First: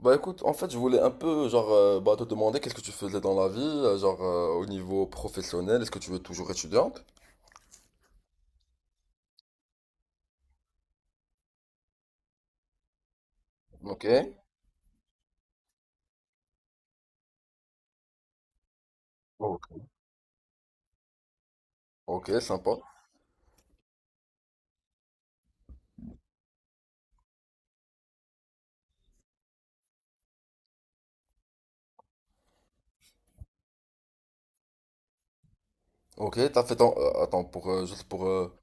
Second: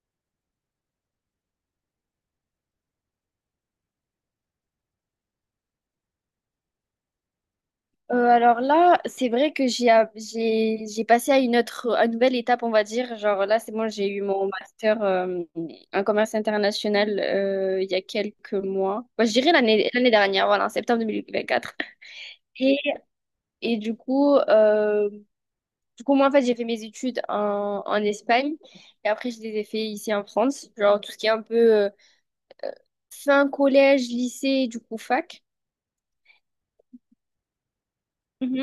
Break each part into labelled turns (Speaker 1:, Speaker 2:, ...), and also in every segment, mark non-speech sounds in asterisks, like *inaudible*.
Speaker 1: Bah écoute, en fait, je voulais un peu, genre, te demander qu'est-ce que tu faisais dans la vie, genre, au niveau professionnel, est-ce que tu es toujours étudiante?
Speaker 2: Alors là, c'est vrai que j'ai a- j'ai j'ai passé à une nouvelle étape, on va dire. Genre là, c'est bon,
Speaker 1: Ok.
Speaker 2: j'ai eu mon master en commerce international il y a quelques mois. Bah, je dirais
Speaker 1: Ok,
Speaker 2: l'année dernière, voilà, en septembre 2024.
Speaker 1: ok, sympa.
Speaker 2: Et, et du coup, moi en fait, j'ai fait mes études en Espagne et après je les ai fait ici en France. Genre tout ce qui est un peu fin collège, lycée, du coup fac.
Speaker 1: Ok, attends,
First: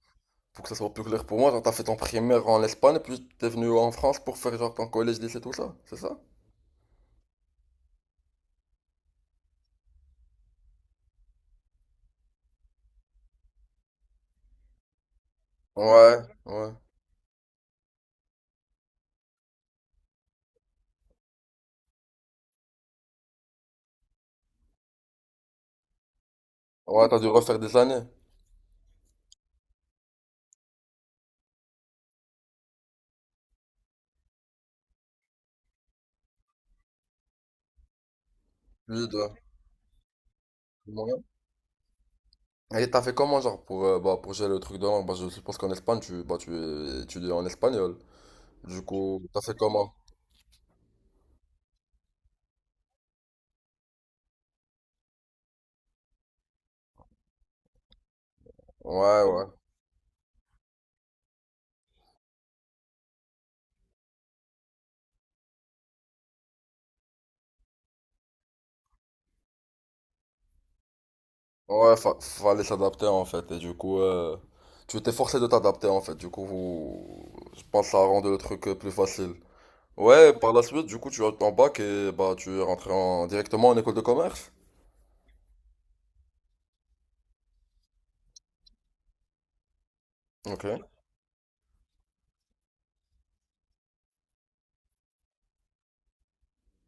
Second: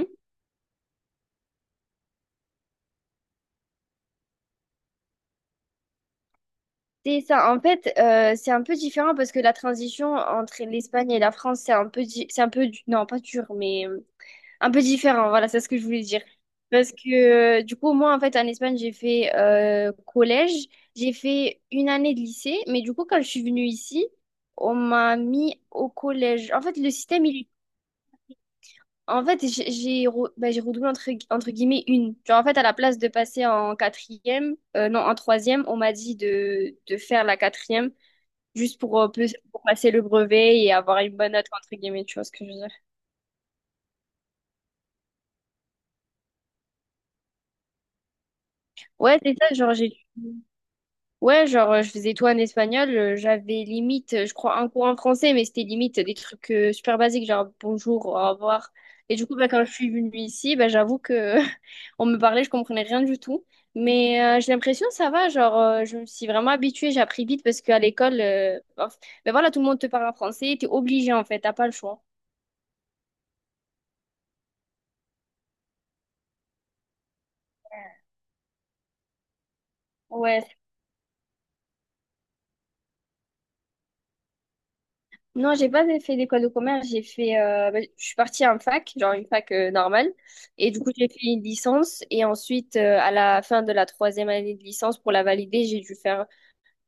Speaker 1: pour que ça soit plus clair pour moi, genre, t'as fait ton primaire en Espagne, puis t'es venu en France pour faire, genre, ton collège, lycée, tout ça, c'est ça?
Speaker 2: C'est ça. En fait, c'est un peu différent parce que la transition entre l'Espagne et la France, c'est un peu, non, pas dur, mais un peu différent. Voilà, c'est ce que je voulais
Speaker 1: Ouais,
Speaker 2: dire.
Speaker 1: ouais.
Speaker 2: Parce que du coup, moi, en fait, en Espagne, j'ai fait collège, j'ai fait une année de lycée, mais du coup, quand je suis venue ici, on m'a mis au collège. En fait,
Speaker 1: Ouais, t'as dû refaire des années.
Speaker 2: en fait, j'ai redoublé entre, entre guillemets une. Genre, en fait, à la place de passer en quatrième, non, en troisième, on m'a dit de faire la quatrième juste pour,
Speaker 1: Plus
Speaker 2: euh, pe-
Speaker 1: de.
Speaker 2: pour passer le brevet et avoir une
Speaker 1: Ouais.
Speaker 2: bonne note, entre guillemets, tu vois ce que je veux dire.
Speaker 1: Et t'as fait comment, genre, pour gérer le truc de langue? Bah, je suppose qu'en Espagne, tu étudies en espagnol. Du
Speaker 2: Ouais,
Speaker 1: coup,
Speaker 2: c'est
Speaker 1: t'as
Speaker 2: ça,
Speaker 1: fait
Speaker 2: genre,
Speaker 1: comment?
Speaker 2: j'ai... Ouais, genre, je faisais tout en espagnol, j'avais limite, je crois, un cours en français, mais c'était limite des trucs super basiques, genre, bonjour, au revoir. Et
Speaker 1: Ouais,
Speaker 2: du coup,
Speaker 1: ouais.
Speaker 2: bah, quand je suis venue ici, bah, j'avoue que *laughs* on me parlait, je comprenais rien du tout. Mais j'ai l'impression ça va, genre je me suis vraiment habituée, j'ai appris vite parce qu'à l'école, bah, ben voilà, tout le monde te parle en français, t'es obligé en fait, t'as pas le
Speaker 1: Ouais,
Speaker 2: choix.
Speaker 1: fallait s'adapter en fait. Et du coup, tu t'es forcé de t'adapter en fait. Du coup, je pense que ça a rendu le truc plus facile. Ouais, par
Speaker 2: Ouais,
Speaker 1: la suite, du coup, tu as eu ton bac et bah tu es rentré directement en école de commerce.
Speaker 2: non, j'ai pas fait d'école de commerce. Je suis partie en fac, genre une fac normale.
Speaker 1: Ok,
Speaker 2: Et du coup, j'ai fait une licence. Et ensuite, à la fin de la troisième année de licence, pour la valider, j'ai dû faire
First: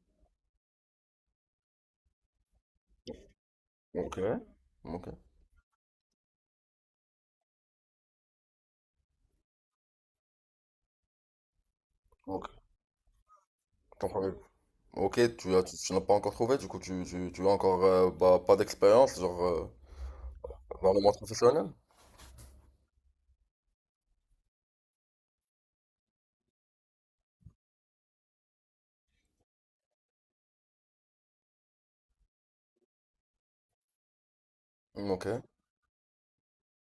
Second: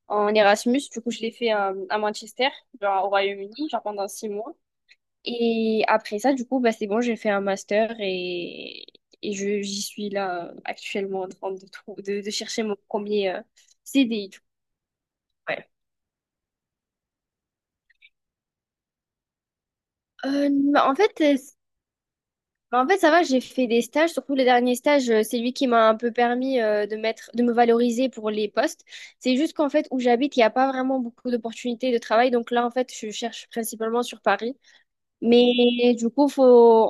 Speaker 2: en Erasmus. Du coup, je l'ai fait à Manchester, genre au Royaume-Uni, genre pendant
Speaker 1: ok,
Speaker 2: 6 mois.
Speaker 1: ok,
Speaker 2: Et après ça, du coup, bah, c'est bon, j'ai fait un master et j'y suis là actuellement en train de
Speaker 1: ok.
Speaker 2: chercher mon premier
Speaker 1: Ton
Speaker 2: CDI
Speaker 1: premier.
Speaker 2: du coup.
Speaker 1: Ok,
Speaker 2: Ouais.
Speaker 1: tu n'as pas encore trouvé, du coup, tu as encore bah, pas d'expérience, genre,
Speaker 2: Euh, bah,
Speaker 1: dans
Speaker 2: en
Speaker 1: le monde
Speaker 2: fait, euh,
Speaker 1: professionnel.
Speaker 2: En fait, ça va, j'ai fait des stages, surtout les derniers stages, c'est lui qui m'a un peu permis de me valoriser pour les postes. C'est juste qu'en fait, où j'habite, il n'y a pas vraiment beaucoup d'opportunités de travail. Donc là, en fait, je cherche principalement sur Paris.
Speaker 1: Ok,
Speaker 2: Mais du coup, faut...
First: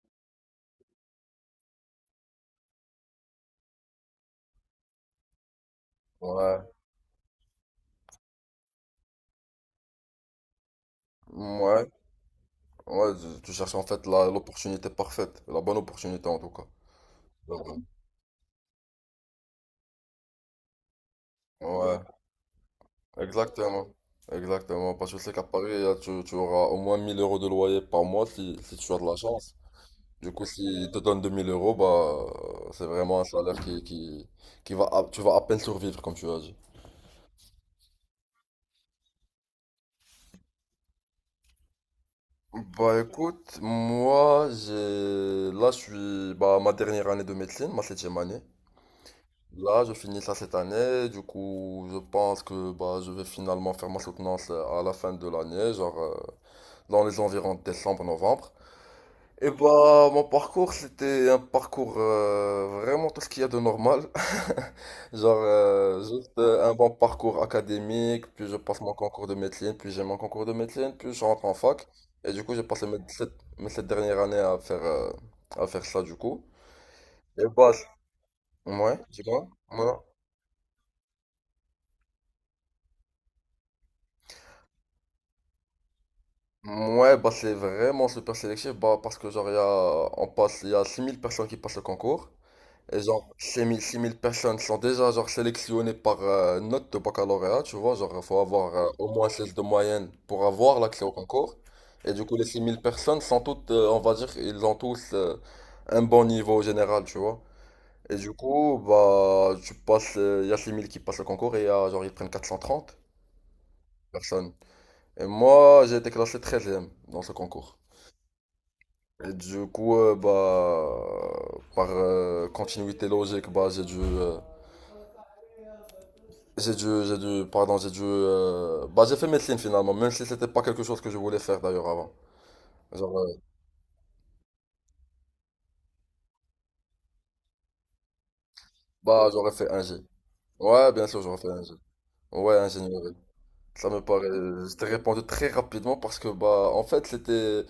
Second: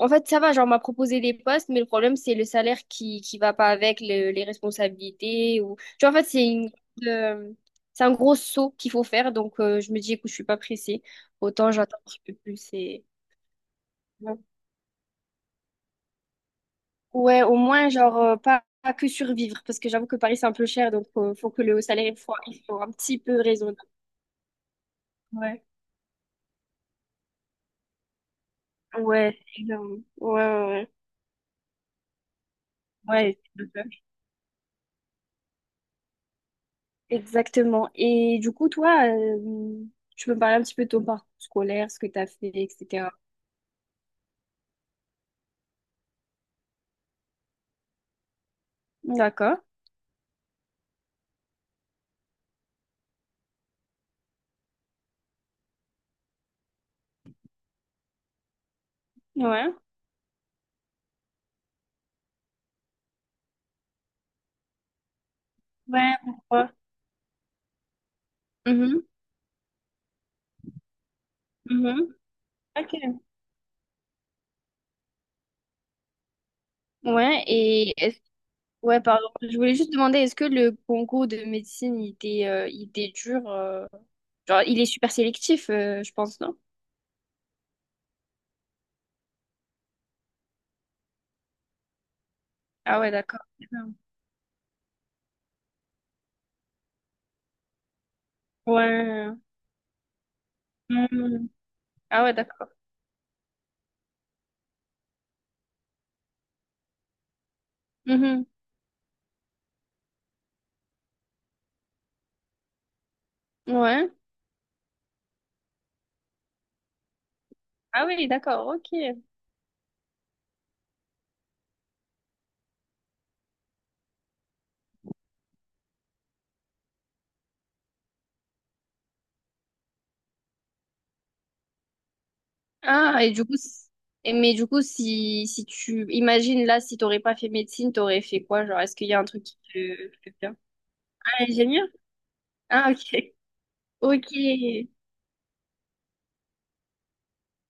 Speaker 2: en fait, ça va, genre, on m'a proposé des postes, mais le problème, c'est le salaire qui va pas avec les responsabilités. Ou... Tu vois, en fait,
Speaker 1: ouais,
Speaker 2: euh, c'est un gros saut qu'il faut faire. Donc, je me dis, écoute, je suis pas pressée. Autant
Speaker 1: ouais,
Speaker 2: j'attends un petit peu plus. Et...
Speaker 1: ouais, tu cherches en fait
Speaker 2: ouais.
Speaker 1: l'opportunité parfaite, la bonne opportunité en tout cas.
Speaker 2: Ouais, au
Speaker 1: Ouais.
Speaker 2: moins, genre, pas que survivre, parce que j'avoue que Paris, c'est un peu cher, donc faut que le
Speaker 1: Ouais.
Speaker 2: salaire il soit un petit peu raisonnable.
Speaker 1: Exactement, exactement. Parce que je sais qu'à
Speaker 2: Ouais,
Speaker 1: Paris, tu auras au moins 1 000 € de loyer par mois si, tu as de la
Speaker 2: ouais,
Speaker 1: chance.
Speaker 2: évidemment.
Speaker 1: Du
Speaker 2: Ouais,
Speaker 1: coup,
Speaker 2: ouais,
Speaker 1: s'ils
Speaker 2: ouais.
Speaker 1: te donnent 2000 euros, bah, c'est vraiment un
Speaker 2: Ouais,
Speaker 1: salaire
Speaker 2: c'est le faire.
Speaker 1: qui va, tu vas à peine survivre, comme tu as dit.
Speaker 2: Exactement. Et du coup, toi, tu peux me parler un petit peu de ton parcours scolaire, ce que tu as fait,
Speaker 1: Bah
Speaker 2: etc.
Speaker 1: écoute, moi, là, je suis, bah, ma dernière année de médecine, ma septième année.
Speaker 2: D'accord,
Speaker 1: Là, je finis ça cette année. Du coup, je pense que, bah, je vais finalement faire ma soutenance à la fin de l'année, genre, dans les environs de décembre-novembre. Et
Speaker 2: ouais.
Speaker 1: bah, mon parcours, c'était un parcours vraiment tout ce qu'il y a de normal. *laughs* Genre,
Speaker 2: Ouais,
Speaker 1: juste
Speaker 2: pourquoi?
Speaker 1: un bon parcours académique, puis je passe mon
Speaker 2: Mhm,
Speaker 1: concours de médecine, puis j'ai mon concours de médecine, puis je rentre en fac.
Speaker 2: mhm.
Speaker 1: Et du coup, j'ai passé
Speaker 2: Ok.
Speaker 1: mes sept dernières années à faire, ça, du coup.
Speaker 2: Ouais,
Speaker 1: Et bah,
Speaker 2: et
Speaker 1: ouais,
Speaker 2: ouais, pardon.
Speaker 1: dis-moi.
Speaker 2: Je voulais
Speaker 1: Ouais.
Speaker 2: juste demander, est-ce que le concours de médecine, il était dur? Genre, il est super sélectif, je pense, non?
Speaker 1: Ouais, bah, c'est vraiment super sélectif, bah, parce que genre, il y a 6 000 personnes qui passent le concours.
Speaker 2: Ah
Speaker 1: Et
Speaker 2: ouais,
Speaker 1: genre,
Speaker 2: d'accord.
Speaker 1: six mille personnes sont déjà genre sélectionnées par note de baccalauréat, tu vois, genre, il faut avoir au moins
Speaker 2: Ouais.
Speaker 1: 16 de moyenne pour avoir l'accès au
Speaker 2: Mhm.
Speaker 1: concours. Et
Speaker 2: Ah
Speaker 1: du
Speaker 2: ouais,
Speaker 1: coup, les six
Speaker 2: d'accord.
Speaker 1: mille personnes sont toutes, on va dire, ils ont tous un bon niveau général, tu vois. Et du
Speaker 2: Mhm.
Speaker 1: coup, bah, tu passes, il y a 6 000 qui passent le concours et y a, genre, ils prennent quatre cent trente
Speaker 2: Ouais.
Speaker 1: personnes. Et moi, j'ai été classé 13e dans ce concours.
Speaker 2: Ah oui, d'accord, ok.
Speaker 1: Et du coup, bah, par continuité logique, bah, j'ai dû, bah j'ai fait médecine finalement, même si c'était pas quelque chose que je voulais faire d'ailleurs avant. Genre,
Speaker 2: Ah, et du coup, et mais du coup, si tu imagines là, si t'aurais pas fait médecine, t'aurais fait quoi? Genre, est-ce qu'il y a un
Speaker 1: bah
Speaker 2: truc
Speaker 1: j'aurais
Speaker 2: qui
Speaker 1: fait
Speaker 2: te
Speaker 1: ingé.
Speaker 2: qui te plaît bien?
Speaker 1: Ouais, bien sûr, j'aurais
Speaker 2: Ah,
Speaker 1: fait ingé.
Speaker 2: ingénieur?
Speaker 1: Ouais,
Speaker 2: Ah,
Speaker 1: ingénierie.
Speaker 2: ok.
Speaker 1: Ça me paraît,
Speaker 2: Ok.
Speaker 1: je t'ai
Speaker 2: Ouais.
Speaker 1: répondu très rapidement parce que bah en fait c'était,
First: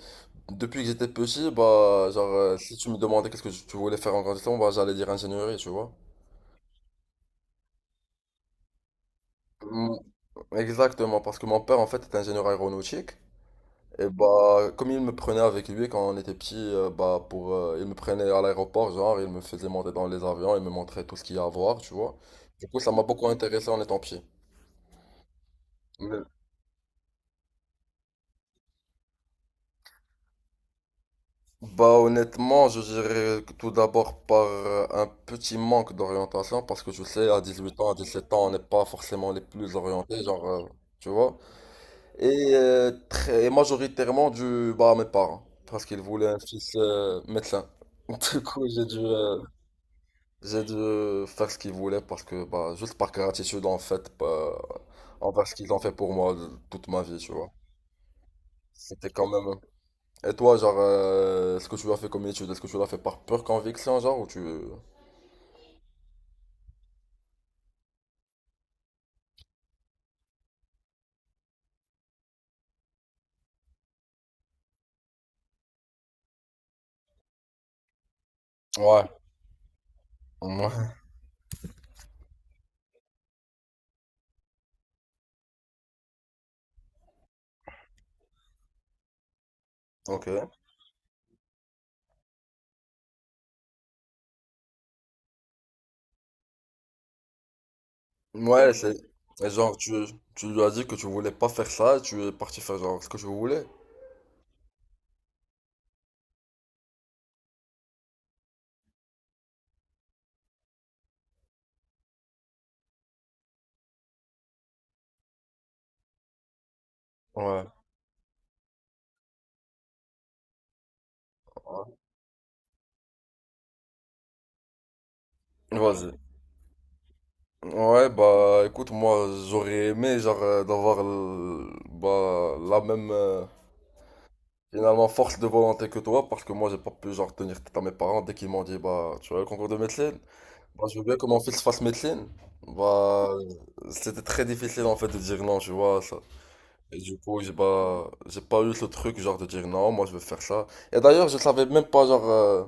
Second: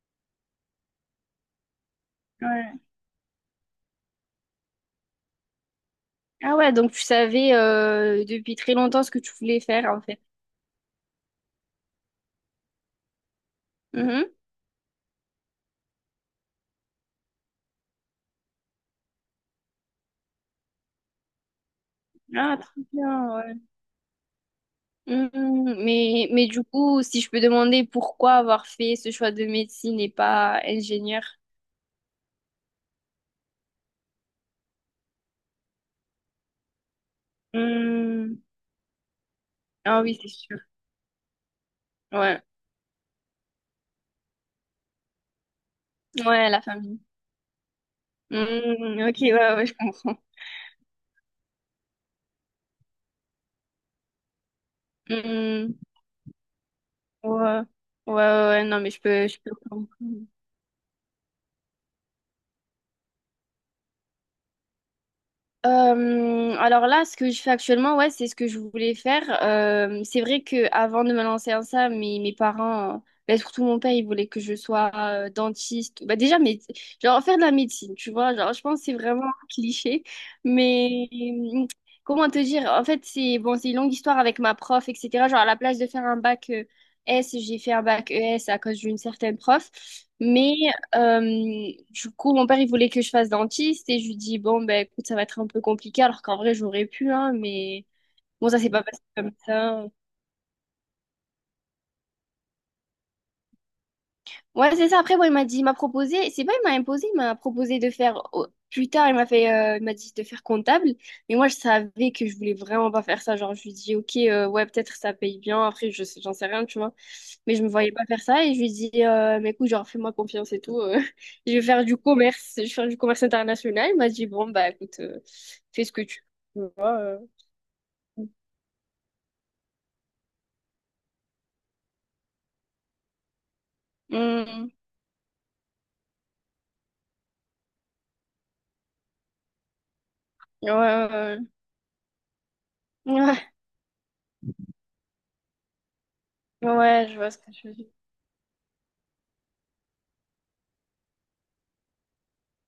Speaker 1: depuis que j'étais petit, bah genre si tu me demandais qu'est-ce que tu voulais faire en grandissant, bah j'allais dire ingénierie, tu vois.
Speaker 2: Ah ouais, donc tu savais depuis très longtemps ce que tu voulais
Speaker 1: Mm,
Speaker 2: faire en fait.
Speaker 1: exactement, parce que mon père en fait est ingénieur aéronautique. Et
Speaker 2: Mhm.
Speaker 1: bah, comme il me prenait avec lui quand on était petit, il me prenait à l'aéroport, genre, il me faisait monter dans les avions, il me montrait tout ce qu'il y a à voir, tu vois.
Speaker 2: Ah,
Speaker 1: Du coup,
Speaker 2: très
Speaker 1: ça m'a beaucoup
Speaker 2: bien.
Speaker 1: intéressé en étant petit.
Speaker 2: Hmm,
Speaker 1: Mais-
Speaker 2: mais du coup, si je peux demander pourquoi avoir fait ce choix de médecine et pas ingénieur?
Speaker 1: Bah, honnêtement, je dirais que tout d'abord par un petit manque d'orientation, parce que tu sais, à 18 ans, à 17
Speaker 2: Hmm,
Speaker 1: ans, on n'est pas forcément les plus
Speaker 2: ah oui,
Speaker 1: orientés,
Speaker 2: c'est
Speaker 1: genre,
Speaker 2: sûr.
Speaker 1: tu vois.
Speaker 2: Ouais,
Speaker 1: Et très majoritairement dû bah, à mes parents, parce qu'ils voulaient un
Speaker 2: ouais, la
Speaker 1: fils
Speaker 2: famille.
Speaker 1: médecin. *laughs* Du coup,
Speaker 2: Hmm, ok, ouais, ouais, je comprends.
Speaker 1: j'ai dû faire ce qu'ils voulaient parce que, bah, juste par gratitude en fait, bah, envers ce qu'ils
Speaker 2: Hmm,
Speaker 1: ont fait pour moi toute ma vie, tu
Speaker 2: ouais,
Speaker 1: vois.
Speaker 2: ouais, ouais, ouais, non, mais je
Speaker 1: C'était quand
Speaker 2: peux, je peux
Speaker 1: même.
Speaker 2: comprendre.
Speaker 1: Et toi, genre, ce que tu as fait comme étude, est-ce que tu l'as fait par pure conviction, genre, ou tu.
Speaker 2: Alors là, ce que je fais actuellement, ouais, c'est ce que je voulais faire. C'est vrai que avant de me lancer en ça, mes parents, ben, surtout mon père, il voulait que je sois dentiste. Bah, déjà, mais, genre faire de la médecine, tu vois. Genre, je pense que c'est
Speaker 1: Ouais.
Speaker 2: vraiment un cliché.
Speaker 1: Ouais.
Speaker 2: Mais comment te dire? En fait, c'est bon, c'est une longue histoire avec ma prof, etc. Genre, à la place de faire un bac S, j'ai fait un bac ES à cause d'une certaine prof. Mais
Speaker 1: Ok.
Speaker 2: du coup, mon père, il voulait que je fasse dentiste et je lui dis, bon, ben écoute, ça va être un peu compliqué, alors qu'en vrai, j'aurais pu, hein, mais bon, ça s'est
Speaker 1: Ouais,
Speaker 2: pas
Speaker 1: c'est.
Speaker 2: passé comme
Speaker 1: Et genre,
Speaker 2: ça.
Speaker 1: tu lui as dit que tu voulais pas faire ça et tu es parti faire, genre, ce que tu voulais.
Speaker 2: Ouais, c'est ça. Après, bon, il m'a dit, il m'a proposé, c'est pas il m'a imposé, il m'a proposé de faire, plus tard, il m'a dit de faire comptable. Mais moi, je savais que je voulais vraiment pas faire ça. Genre, je lui dis, ok, ouais, peut-être ça paye bien. Après, j'en sais rien, tu vois. Mais je
Speaker 1: Ouais.
Speaker 2: me voyais pas faire ça. Et je lui dis, mais écoute, genre, fais-moi confiance et tout. *laughs* Je vais faire du commerce, je vais faire du commerce international. Il m'a dit, bon, bah, écoute, fais ce que
Speaker 1: Vas-y.
Speaker 2: tu veux.
Speaker 1: Ouais, bah, écoute, moi, j'aurais aimé, genre, d'avoir, bah, la même.
Speaker 2: Hmm.
Speaker 1: Finalement, force de volonté que toi, parce que moi, j'ai pas pu genre tenir tête à mes parents dès qu'ils m'ont dit, bah, tu vois le concours de médecine?
Speaker 2: Ouais,
Speaker 1: Bah, je veux bien que
Speaker 2: ouais,
Speaker 1: mon fils fasse médecine. Bah,
Speaker 2: ouais.
Speaker 1: c'était très difficile en fait de dire non, tu vois, ça.
Speaker 2: Ouais,
Speaker 1: Et
Speaker 2: ouais, je
Speaker 1: du
Speaker 2: vois ce
Speaker 1: coup,
Speaker 2: que
Speaker 1: j'ai
Speaker 2: tu veux dire.
Speaker 1: bah, j'ai pas eu ce truc genre de dire non, moi, je veux faire ça. Et d'ailleurs, je savais même pas, genre,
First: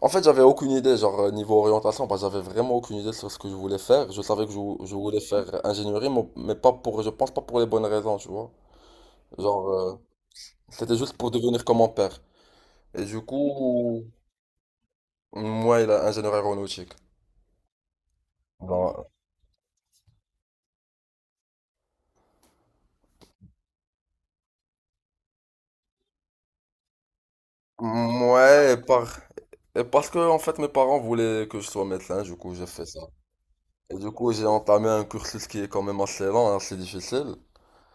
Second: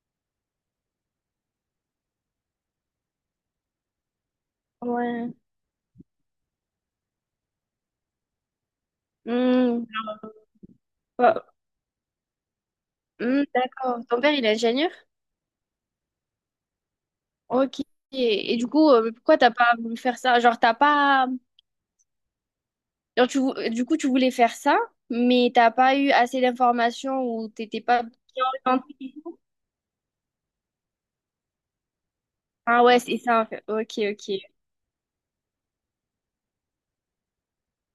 Speaker 1: en fait, j'avais aucune idée, genre, niveau orientation, bah, j'avais vraiment aucune idée sur ce que je voulais faire. Je savais que je voulais
Speaker 2: Ouais.
Speaker 1: faire ingénierie, mais pas pour, je pense pas pour les bonnes raisons, tu vois. Genre,
Speaker 2: Hmm.
Speaker 1: c'était juste pour devenir comme mon père. Et du
Speaker 2: Hmm, d'accord.
Speaker 1: coup,
Speaker 2: Ton père, il est ingénieur?
Speaker 1: moi, il a ingénieur aéronautique.
Speaker 2: Ok. Et du coup,
Speaker 1: Bon,
Speaker 2: pourquoi t'as pas voulu faire ça? Genre, t'as pas... Genre, du coup, tu voulais faire ça, mais t'as pas eu assez d'informations ou t'étais pas bien
Speaker 1: ouais,
Speaker 2: orientée.
Speaker 1: et parce que, en fait, mes parents voulaient que je sois médecin, du coup, j'ai
Speaker 2: Ah
Speaker 1: fait
Speaker 2: ouais,
Speaker 1: ça.
Speaker 2: c'est ça, en fait.
Speaker 1: Et
Speaker 2: Ok,
Speaker 1: du coup, j'ai
Speaker 2: ok.
Speaker 1: entamé un cursus qui est quand même assez lent, assez difficile.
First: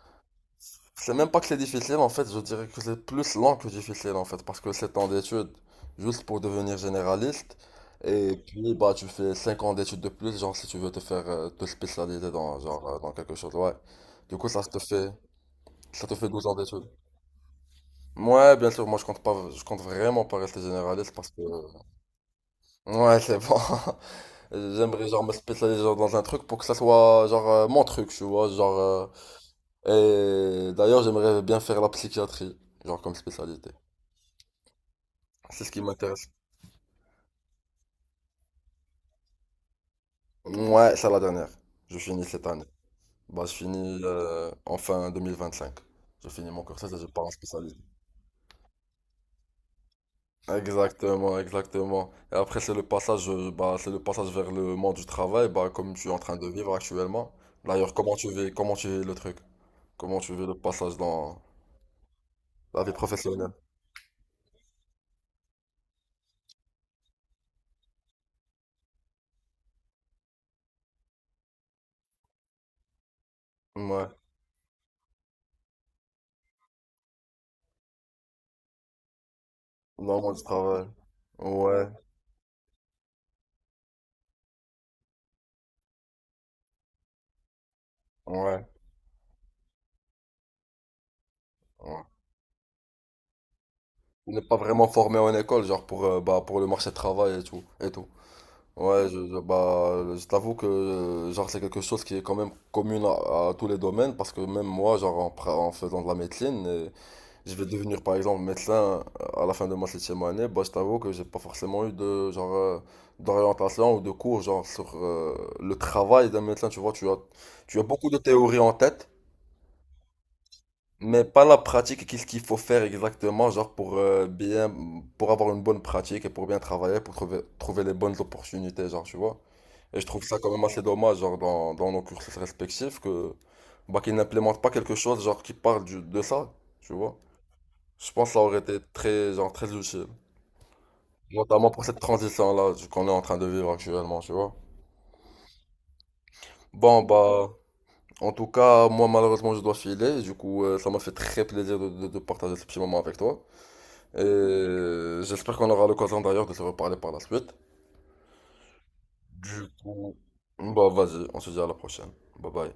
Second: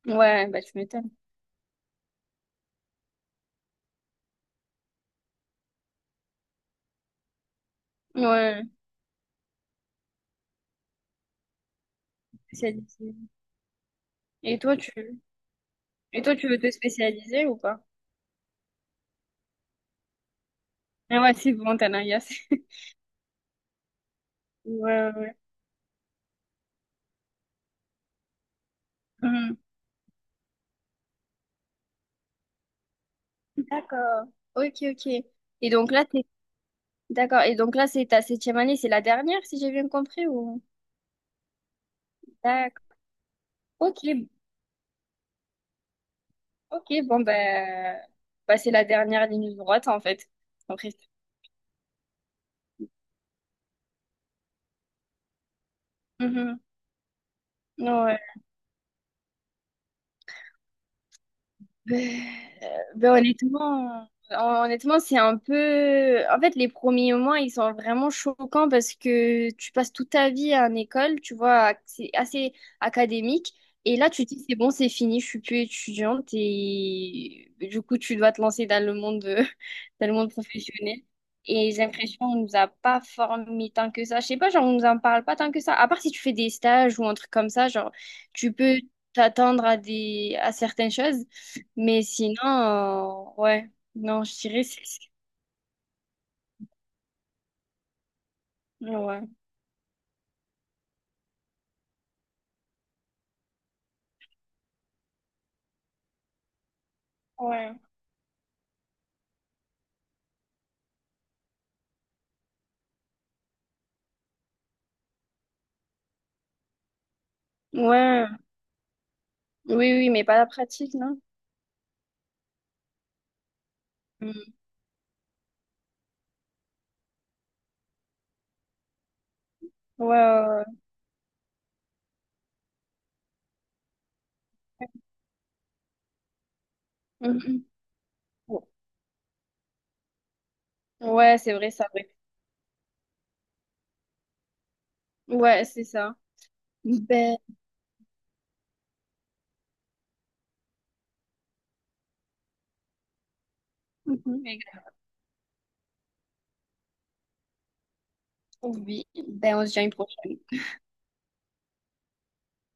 Speaker 2: Ouais, bah tu m'étonnes.
Speaker 1: C'est même pas que c'est difficile, en fait, je dirais que c'est plus lent que difficile, en fait, parce que 7 ans d'études, juste pour devenir généraliste. Et
Speaker 2: Ouais,
Speaker 1: puis, bah, tu fais 5 ans d'études de plus, genre, si tu veux te spécialiser genre, dans
Speaker 2: spécialisé.
Speaker 1: quelque chose, ouais. Du coup,
Speaker 2: Et toi, tu...
Speaker 1: ça te
Speaker 2: Et
Speaker 1: fait
Speaker 2: toi,
Speaker 1: 12
Speaker 2: tu
Speaker 1: ans
Speaker 2: veux te
Speaker 1: d'études.
Speaker 2: spécialiser ou pas?
Speaker 1: Ouais, bien sûr, moi je compte pas, je compte vraiment pas rester généraliste
Speaker 2: Ah
Speaker 1: parce
Speaker 2: ouais,
Speaker 1: que.
Speaker 2: c'est bon, t'as l'air *laughs*
Speaker 1: Ouais, c'est bon. *laughs* J'aimerais
Speaker 2: Ouais,
Speaker 1: genre me
Speaker 2: ouais.
Speaker 1: spécialiser genre, dans un truc pour que ça soit genre mon truc, tu vois. Genre.
Speaker 2: Mhm.
Speaker 1: Et d'ailleurs, j'aimerais bien faire la psychiatrie, genre comme spécialité.
Speaker 2: D'accord. Ok, ok.
Speaker 1: C'est
Speaker 2: Et
Speaker 1: ce qui
Speaker 2: donc là, t'es...
Speaker 1: m'intéresse.
Speaker 2: D'accord. Et donc là, c'est ta septième année, c'est la dernière, si j'ai bien compris, ou...
Speaker 1: Ouais, c'est la dernière. Je finis cette année.
Speaker 2: D'accord.
Speaker 1: Bah, je
Speaker 2: Ok,
Speaker 1: finis en fin 2025. Je finis mon
Speaker 2: ok,
Speaker 1: cursus et je
Speaker 2: bon,
Speaker 1: pars en spécialité.
Speaker 2: ben, bah, c'est la dernière ligne droite, en fait. Après.
Speaker 1: Exactement, exactement. Et après, c'est le passage, vers le monde du travail, bah, comme tu es en train de
Speaker 2: Mhm.
Speaker 1: vivre actuellement. D'ailleurs,
Speaker 2: Ouais.
Speaker 1: comment tu vis le truc? Comment tu vis le passage dans
Speaker 2: *laughs* Ben,
Speaker 1: la vie professionnelle?
Speaker 2: honnêtement, honnêtement, c'est un peu... En fait, les premiers moments, ils sont vraiment choquants parce que tu passes toute ta vie à une école, tu vois, c'est assez académique. Et
Speaker 1: Ouais,
Speaker 2: là, tu te dis, c'est bon, c'est fini, je suis plus étudiante. Et ben, du coup, tu dois te lancer dans le monde, *laughs* dans le
Speaker 1: dans le
Speaker 2: monde
Speaker 1: monde du travail.
Speaker 2: professionnel. Et j'ai
Speaker 1: Ouais,
Speaker 2: l'impression qu'on nous a pas formés tant que ça. Je sais pas, genre, on nous en parle pas tant que ça. À part si tu fais des stages ou un truc comme ça, genre, tu
Speaker 1: ouais,
Speaker 2: peux t'attendre à certaines choses. Mais
Speaker 1: ouais.
Speaker 2: sinon, ouais, non,
Speaker 1: On
Speaker 2: je
Speaker 1: n'est pas
Speaker 2: dirais c'est...
Speaker 1: vraiment
Speaker 2: ça.
Speaker 1: formé en école, genre pour le marché du travail et tout, et tout. Ouais,
Speaker 2: Ouais,
Speaker 1: bah, je t'avoue que genre c'est quelque chose qui est quand même commune à tous les domaines, parce que même moi, genre en faisant de la médecine, je vais
Speaker 2: ouais,
Speaker 1: devenir par exemple médecin à la fin de ma septième année, bah, je t'avoue que j'ai pas forcément eu de genre d'orientation ou de cours genre sur le travail d'un médecin, tu vois, tu as beaucoup de
Speaker 2: ouais,
Speaker 1: théories en tête,
Speaker 2: oui, oui, mais pas la pratique, non?
Speaker 1: mais pas la pratique et qu'est-ce qu'il faut faire exactement genre pour
Speaker 2: Mm.
Speaker 1: bien pour avoir une bonne pratique et pour bien travailler, pour trouver les bonnes opportunités, genre, tu vois. Et je
Speaker 2: Ouais,
Speaker 1: trouve ça quand même
Speaker 2: ouais,
Speaker 1: assez dommage genre dans nos cursus respectifs que bah qu'ils n'implémentent pas quelque chose genre qui parle de ça, tu vois.
Speaker 2: ouais. Mhm.
Speaker 1: Je pense que ça aurait été très, genre, très utile.
Speaker 2: Ouais, c'est
Speaker 1: Notamment
Speaker 2: vrai,
Speaker 1: pour
Speaker 2: ça,
Speaker 1: cette
Speaker 2: vrai.
Speaker 1: transition-là qu'on est en train de vivre actuellement, tu vois.
Speaker 2: Ouais, c'est ça.
Speaker 1: Bon,
Speaker 2: Ben,
Speaker 1: bah, en tout cas, moi, malheureusement, je dois filer. Du coup, ça m'a fait très plaisir de partager ce petit moment avec toi. Et
Speaker 2: mhm.
Speaker 1: j'espère qu'on aura l'occasion d'ailleurs de se reparler par la suite.
Speaker 2: Oui, ben, on
Speaker 1: Du
Speaker 2: se dit à une
Speaker 1: coup,
Speaker 2: prochaine.
Speaker 1: bah, vas-y, on se dit à la prochaine. Bye bye.